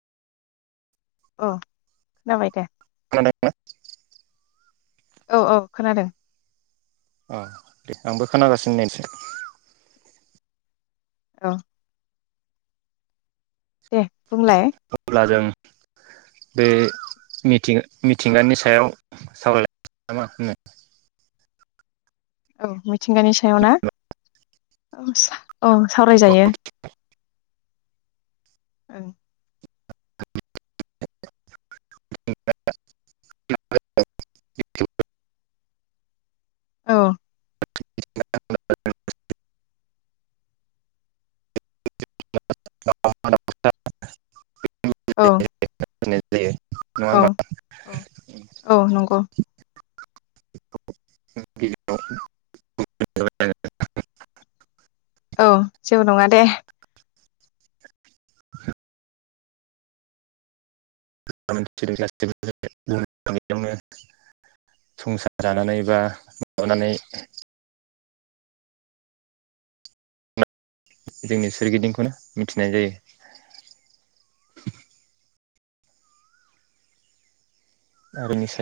औ खोनाबाय दे। खोनादों ना? औ औ खोनादों। अ दे आंबो खोनागासिनो नै एसे। औ। दे बुंलाय। अब्ला जों बे मिथि-मिथिंगानि सायाव सावराय नामा होनो। औ मिथिंगानि सायाव ना ओं औ सावरायजायो। [unintelligible] ओं [unintelligible] औ [unintelligible] [inaudible] औ [inaudible] जायो नङा औ होमबा औ औ नंगौ [inaudible] औ जेबो नङा दे [inaudible] संसार जानानै बा माबानानै जोंनि सोरगिदिंखौनो मिथिनाय जायो। आरो निसा